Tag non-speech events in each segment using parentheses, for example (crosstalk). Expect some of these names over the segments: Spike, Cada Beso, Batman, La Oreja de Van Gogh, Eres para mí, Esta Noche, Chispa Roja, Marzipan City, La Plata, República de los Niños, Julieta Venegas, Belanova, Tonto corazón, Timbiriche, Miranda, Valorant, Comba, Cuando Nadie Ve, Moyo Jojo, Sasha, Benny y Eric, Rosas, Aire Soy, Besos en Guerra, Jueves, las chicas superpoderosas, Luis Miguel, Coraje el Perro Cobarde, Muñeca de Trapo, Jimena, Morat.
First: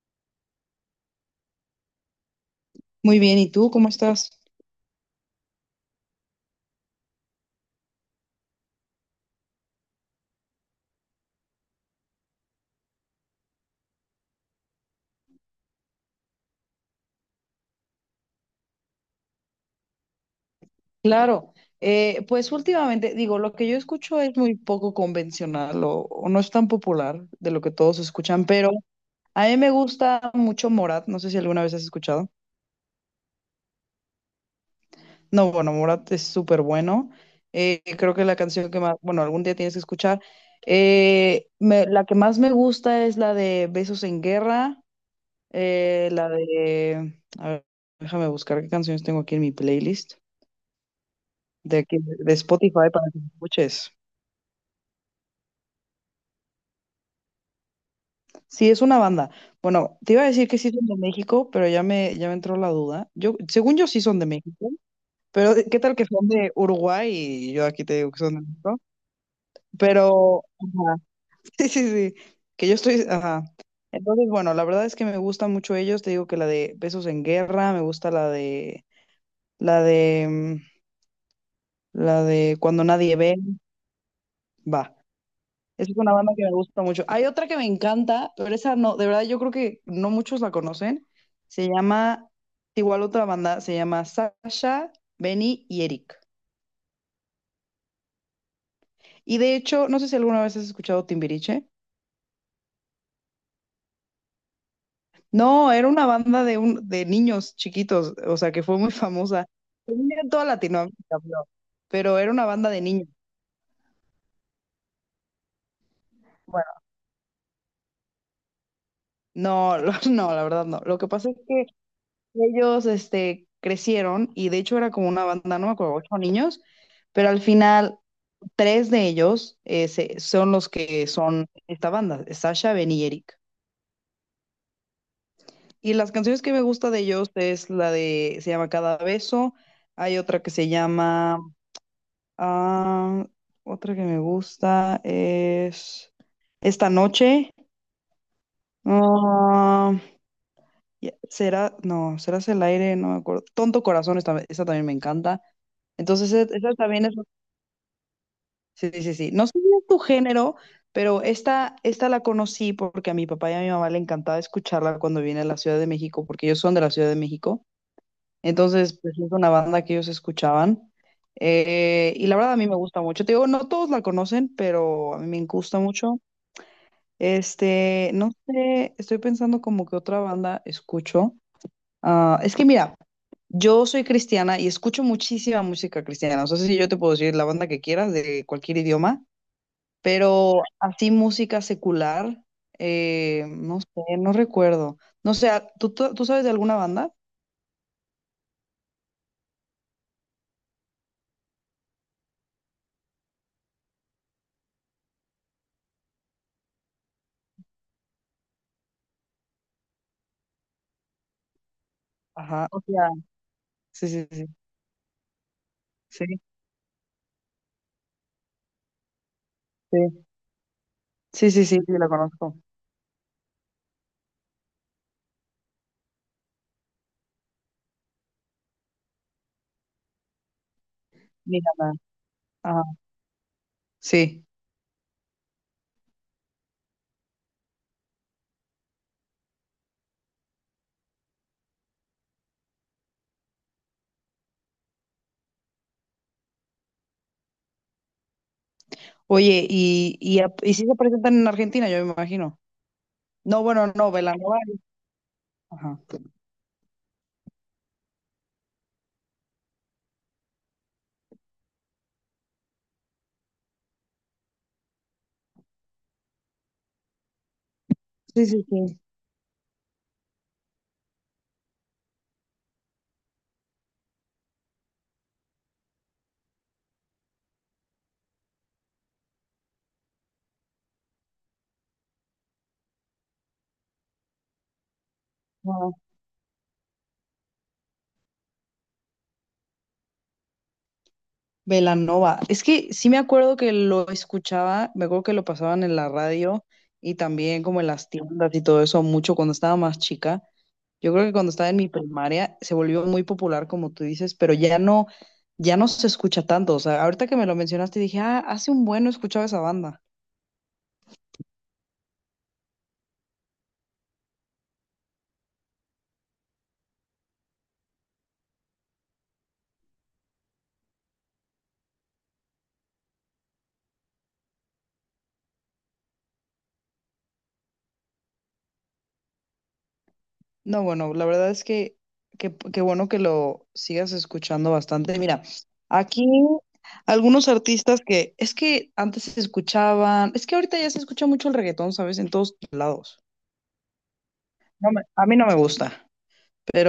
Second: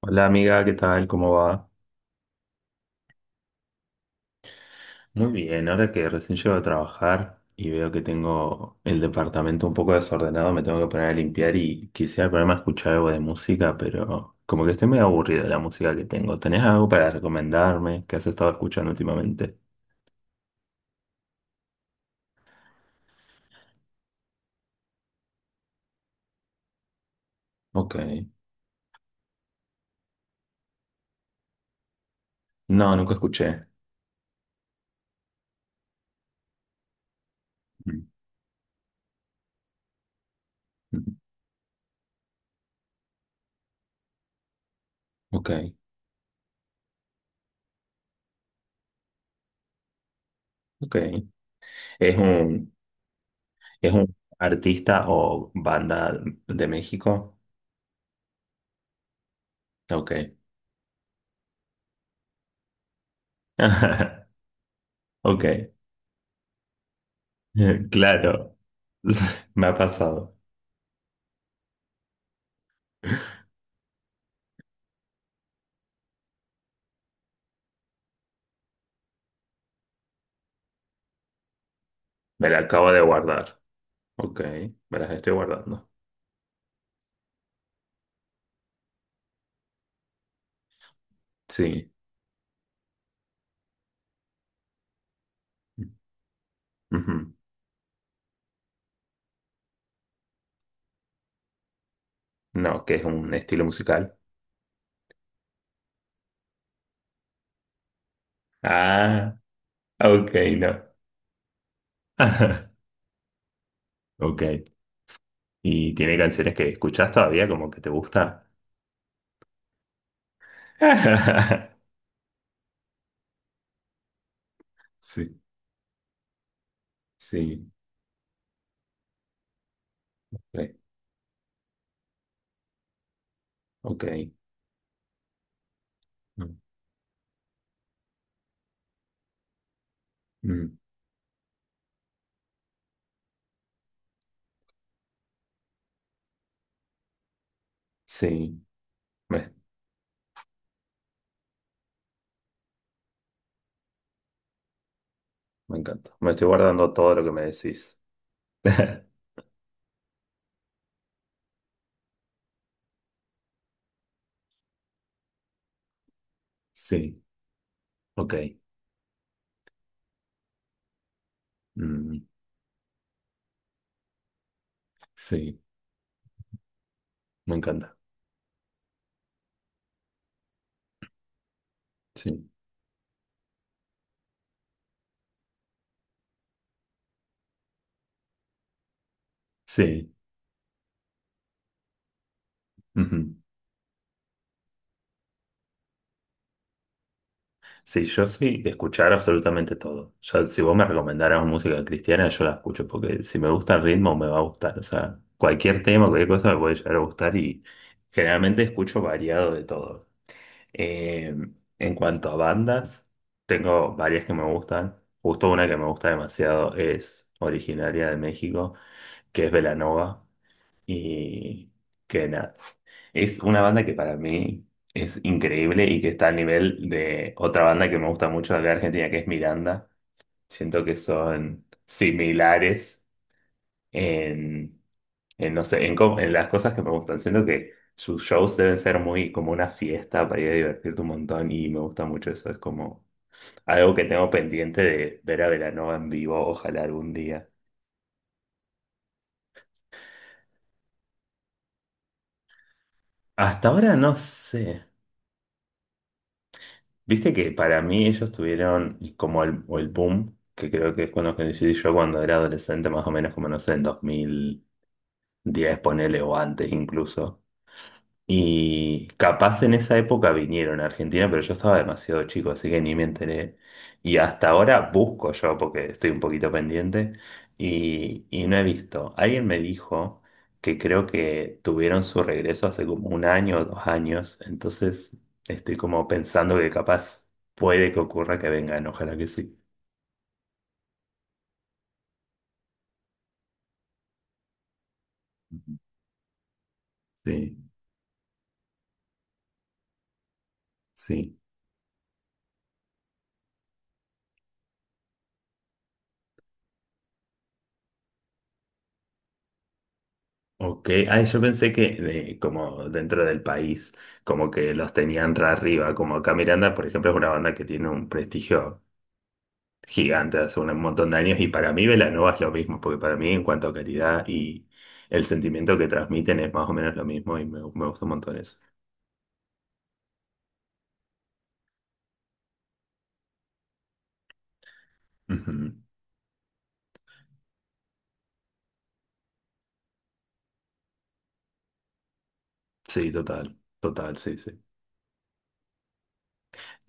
Hola amiga, ¿qué tal? ¿Cómo va? Muy bien, ¿y tú cómo estás? Muy bien, ahora que recién llego a trabajar y veo que tengo el departamento un poco desordenado, me tengo que poner a limpiar y quisiera ponerme a escuchar algo de música, pero como que estoy medio aburrido de la música que tengo. ¿Tenés algo para recomendarme que has estado escuchando últimamente? Claro, pues últimamente, digo, lo que yo escucho es muy poco convencional o no es tan popular de lo que Ok. todos escuchan, pero a mí me gusta mucho Morat, no sé si alguna vez has escuchado. No, nunca escuché. No, bueno, Morat es súper bueno. Mm, Creo que la canción que más, bueno, algún día tienes que escuchar. mm. La que más me gusta es la de Besos en Guerra, Ok, la de, a ver, déjame buscar qué canciones tengo aquí en mi playlist ok. de aquí ¿Es de un, Spotify para que escuches. es un artista o banda de México? Sí, es una banda. Bueno, te iba a Ok. decir que sí son de México, pero ya me entró la duda. Yo, según yo sí son de (laughs) México, pero Ok. ¿qué tal que son de Uruguay? Y yo aquí (laughs) te digo que son de Claro. México. (laughs) Me ha pasado. Pero, ajá, (laughs) sí, sí, sí, que yo estoy, ajá. Entonces, bueno, la verdad es que me gustan mucho ellos. Te digo que la de Besos en Guerra, me gusta la de, mm, la Me de la Cuando acabo de Nadie Ve, guardar. Ok, va. me las estoy guardando. Esa es una banda que me gusta mucho. Hay otra que me encanta, pero esa no, de verdad yo creo que no muchos la conocen. Se Sí. llama, igual otra banda, se llama Sasha, Benny y Eric. Ujú. Y de hecho, no sé si alguna vez has escuchado Timbiriche. No, ¿que es un estilo musical? No, era una banda de, un, de niños chiquitos, o sea, que fue muy Ah, famosa. Tenía en ok, toda no. Latinoamérica, pero era una banda de (laughs) niños. Ok. ¿Y tiene canciones Bueno, que escuchas todavía como que te gusta? no, (laughs) no, la verdad no. Lo que pasa es que (laughs) ellos, este, crecieron y de hecho era como una Sí, banda, no me acuerdo, ocho niños, pero al sí. final tres de ellos son los Ok, que son esta banda, Sasha, Ben y Eric. ok. Y las canciones que Mm, me gusta de ellos es la de, se llama Cada Beso, hay otra que mm. se llama, ah, otra que me gusta es Esta Noche, Sí, me, ah, Ya, Será, no, serás el aire, no me acuerdo. Tonto corazón, esta también me encanta. me encanta. Me Entonces, estoy esa guardando también es. todo lo que me decís. Sí, sí, (laughs) sí, sí. No sé si es tu género, pero esta la conocí porque a mi papá y a mi mamá le encantaba escucharla cuando viene a la Ciudad de México, porque ellos son de la Ciudad de Sí, México. ok. Entonces, pues es una banda que ellos escuchaban. Eh, Mm. y la verdad a mí me gusta mucho. Te digo, no todos la conocen, pero a mí me Sí, gusta mucho. me encanta. Este, no sé, estoy pensando como que otra banda escucho. Ah, Sí, es que mira, yo soy cristiana y escucho muchísima música cristiana. O sea, si yo te puedo decir la banda que quieras de cualquier idioma, sí. pero así música secular, no sé, no recuerdo. No sé, ah, ¿tú sabes de alguna banda? Sí, yo soy de escuchar absolutamente todo. Ya, si vos me recomendaras música cristiana, yo la escucho, porque si me gusta el ritmo, me va a gustar. O sea, cualquier tema, cualquier cosa me puede llegar a gustar y generalmente escucho variado de todo. Eh, en cuanto a Ajá, o bandas, sea, tengo sí, varias sí, que me sí, gustan. Justo una que me gusta sí, demasiado es originaria de México, que es sí, Belanova. sí, sí, Y sí, sí, la que nada, conozco. es una banda que para mí es increíble y que está al nivel de otra banda que me gusta mucho de acá de Argentina, que es Miranda. Siento que son Mira, ajá, similares sí. en, no sé, en las cosas que me gustan. Siento que sus shows deben ser muy como una fiesta para ir a divertirte un montón y me gusta mucho eso. Es como algo que tengo pendiente de ver a Belanova en vivo, ojalá algún día. Oye, y sí se presentan en Argentina, yo me imagino. No, Hasta bueno, ahora no, no Belanova. sé. Ajá. Viste que para mí ellos tuvieron como el, o el boom, que creo que es cuando conocí yo cuando era adolescente, más o menos como no sé, en 2010, ponele o antes incluso, Sí, sí, sí. y capaz en esa época vinieron a Argentina, pero yo estaba demasiado chico, así que ni me enteré. Y hasta ahora busco yo, porque estoy un poquito pendiente, y no he visto. Alguien me dijo que creo que tuvieron su regreso hace como un año o dos años, entonces estoy como pensando que capaz puede que ocurra que vengan, ojalá que sí. Belanova. Es que sí me acuerdo que lo escuchaba, me acuerdo que lo pasaban en la radio y Sí, también como en las tiendas y todo eso mucho cuando estaba más chica. Yo creo que sí. cuando estaba en mi primaria se volvió muy popular, como tú dices, pero ya no, ya no se escucha tanto. O sea, ahorita que me lo mencionaste dije, ah, hace un bueno escuchaba esa banda. Ok, ah, yo pensé que como dentro del país, como que los tenían re arriba, como acá Miranda, por ejemplo, es una banda que tiene un prestigio gigante hace un montón de años y para mí Belanova es lo mismo, porque para mí en cuanto a calidad y el sentimiento que transmiten es más o menos lo mismo y me gusta un montón eso. No, bueno, la verdad es que qué bueno que lo sigas escuchando bastante. Mira, Ujú. aquí algunos artistas que es que antes se escuchaban, es que ahorita ya se escucha mucho el reggaetón, ¿sabes? En todos Sí, lados. total, total, sí, sí. A mí no me gusta,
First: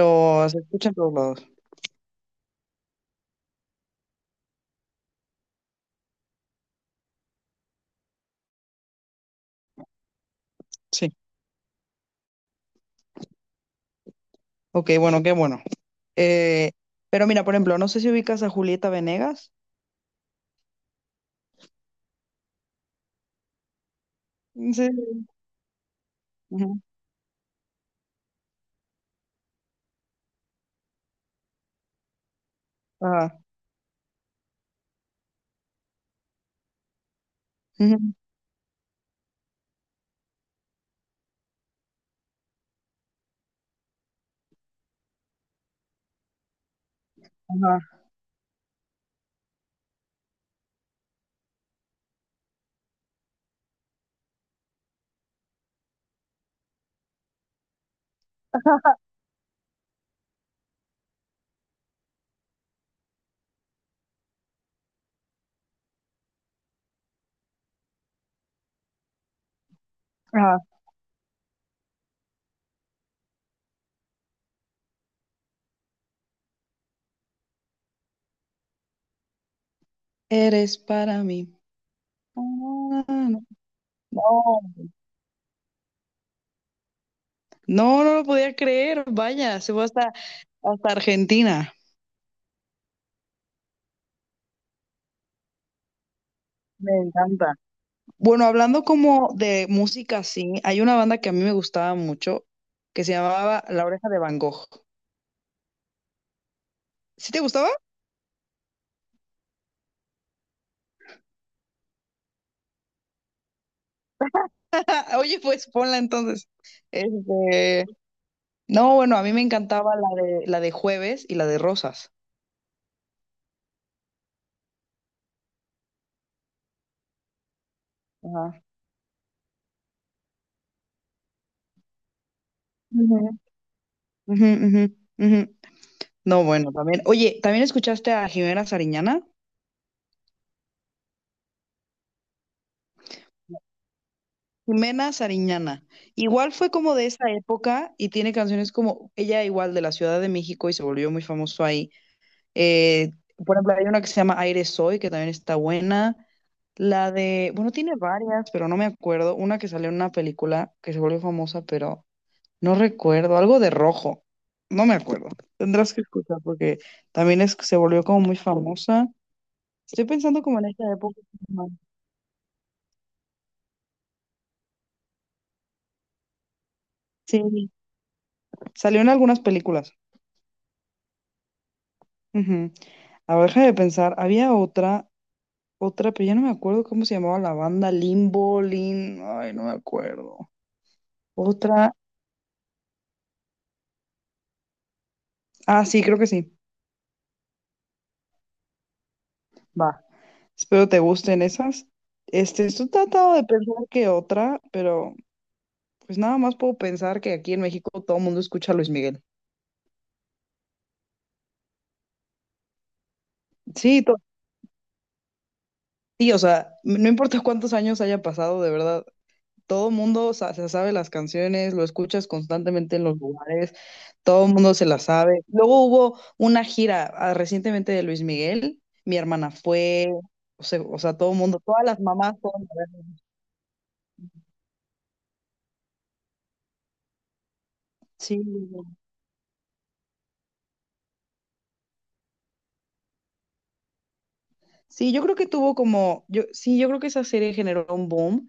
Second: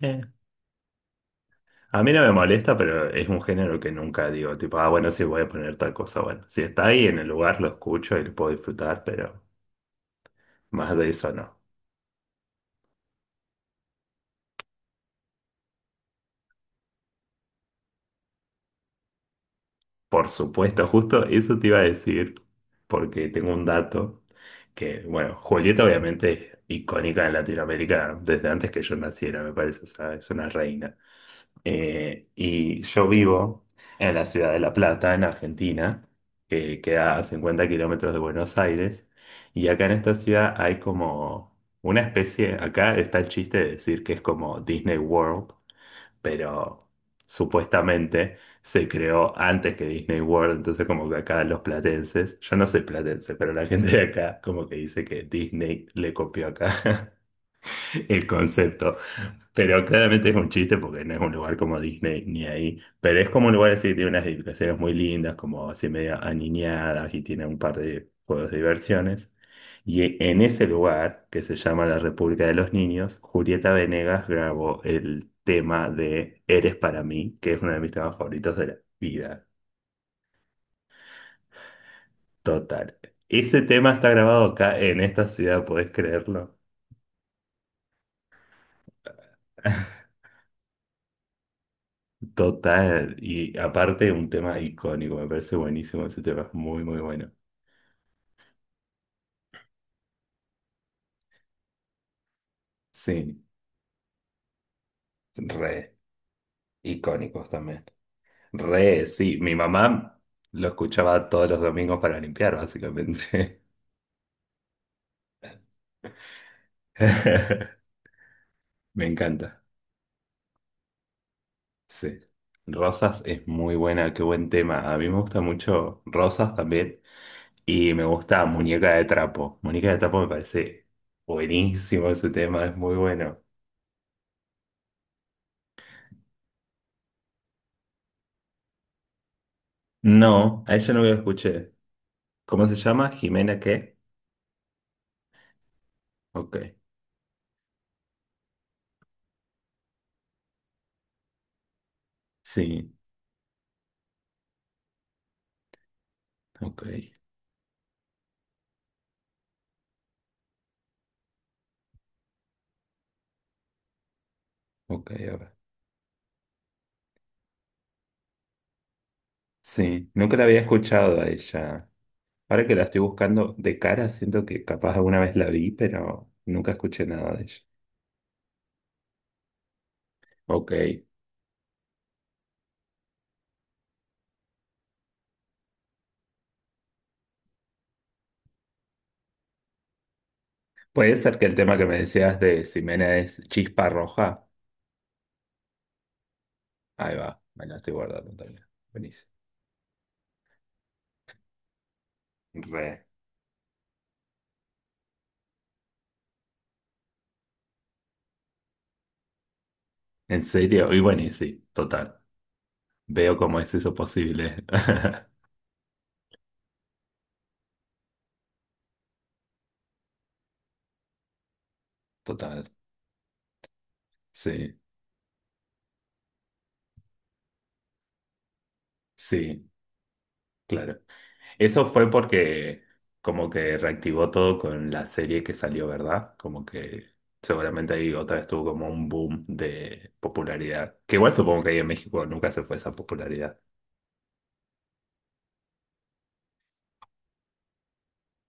Eh, se escucha en todos lados. a mí no me molesta, pero es un género que nunca digo, tipo, ah, bueno, sí voy a poner tal cosa, bueno, si está ahí en el lugar lo escucho y lo puedo disfrutar, pero más de Sí. eso no. Ok, bueno, qué bueno. Eh, pero mira, por ejemplo, no sé si ubicas a Julieta Venegas. Por supuesto, justo eso te iba a decir, porque tengo un dato que, Sí. bueno, Julieta obviamente es Ujú. icónica en Latinoamérica desde antes que yo naciera, me parece, o sea, es una reina. Y yo Ajá. vivo en la ciudad de La Plata, en Argentina, que queda a 50 Ujú. kilómetros de Buenos Aires, y acá en esta ciudad hay como una especie, acá está el chiste de decir que es como Disney World, pero Ajá. supuestamente se creó antes que Disney World, entonces como que acá los platenses, yo no soy platense, pero la gente de acá como que dice que Disney le copió acá (laughs) el concepto. Pero claramente es un chiste porque no es un lugar como Disney ni ahí. Pero es como un lugar así que tiene unas edificaciones muy lindas, como así media aniñadas y tiene un par de juegos de diversiones. Y en Ajá. ese lugar, que se llama la República de los Niños, Julieta Venegas grabó el tema de Eres para mí, que es uno de mis temas favoritos de la vida. Eres para mí. Ah. Total. Ese tema está No. grabado acá en esta ciudad, ¿podés creerlo? No, no lo podía creer, vaya, se fue hasta, hasta Argentina. Total, y aparte un tema icónico, me parece buenísimo ese tema, es muy, Me muy bueno. encanta. Bueno, hablando como de música, sí, hay una banda que a mí me gustaba mucho que se Sí, llamaba La Oreja de Van Gogh. re, ¿Sí te icónicos gustaba? también. Re, sí, mi mamá lo escuchaba todos los domingos para limpiar, básicamente. (laughs) Oye, pues ponla entonces. Este, (laughs) no, Me bueno, a mí me encanta, encantaba la de Jueves y la de Rosas. sí. Rosas es muy buena, qué buen tema. A mí me gusta mucho Rosas también, y me gusta Ajá. Muñeca de Trapo. Muñeca de Trapo me parece buenísimo ese tema, es muy Ujú. bueno. Ujú, ujú, ujú. No, bueno, también. Oye, ¿también escuchaste a Jimena Sariñana? No, a ella no lo escuché. ¿Cómo se llama? ¿Jimena qué? Jimena Sariñana. Igual Ok. fue como de esa época y tiene canciones como ella igual de la Ciudad de México y se volvió muy famoso ahí. Sí, Eh, por ejemplo, hay una que se llama Aire Soy, que también está buena. ok, La de, bueno, tiene varias, pero no me acuerdo. Una que salió en una película que se volvió famosa, pero no recuerdo. Algo de rojo. No me ok, acuerdo. ahora. Tendrás que escuchar porque también es, se volvió como muy famosa. Estoy Sí, nunca pensando la como había en esa época. escuchado a ella. Ahora que la estoy buscando de cara, siento que capaz alguna vez la vi, pero nunca escuché nada de ella. Sí, salió en algunas películas. Ok. Ujú. A ver, de pensar. Había otra, pero ya no me acuerdo cómo se llamaba la banda. Limbo, Lin. Ay, no me acuerdo. Puede ser que el tema que Otra. me decías de Jimena es Chispa Roja. Ah, sí, creo que sí. Ahí va, me la estoy guardando también. Buenísimo. Va. Espero te gusten esas. Este, estoy Re. tratando de pensar que otra, pero pues nada más puedo pensar que aquí en México todo el mundo escucha a Luis Miguel. ¿En serio? Y bueno, y sí, total. Veo cómo es eso Sí, posible. (laughs) sí, o sea, no importa cuántos años haya pasado, de verdad. Todo el mundo se sabe las canciones, lo escuchas Total. constantemente en los lugares, todo el mundo Sí, se las sabe. Luego hubo una gira ah, recientemente de Luis Miguel, mi hermana sí, fue, o sea, o claro. sea, todo el mundo, todas Eso las fue mamás fueron a porque verlo. como que reactivó todo con la serie que salió, ¿verdad? Como que seguramente ahí otra Sí, vez tuvo como un boom de popularidad. Que igual supongo que ahí en México nunca se fue esa popularidad. sí, yo creo que tuvo como, yo, sí, yo creo que esa serie generó un boom,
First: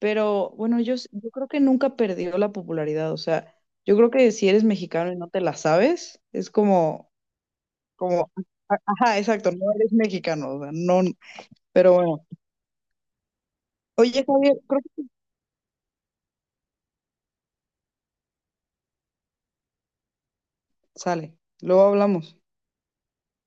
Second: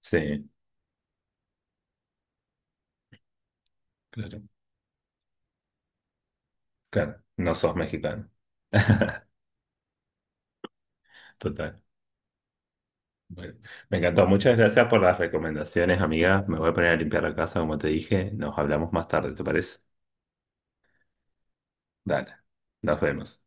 Sí, bueno, yo creo que nunca perdió la popularidad, o sea, yo creo que claro. si eres mexicano y no te la sabes, es como, Claro, no sos mexicano. como, ajá, exacto, no eres mexicano, o sea, no, Total. pero bueno. Bueno, me Oye, encantó. Javier, Muchas creo gracias por que las recomendaciones, amiga. Me voy a poner a limpiar la casa, como te dije. Nos hablamos más tarde, ¿te parece? sale. Luego Dale. hablamos. Nos vemos.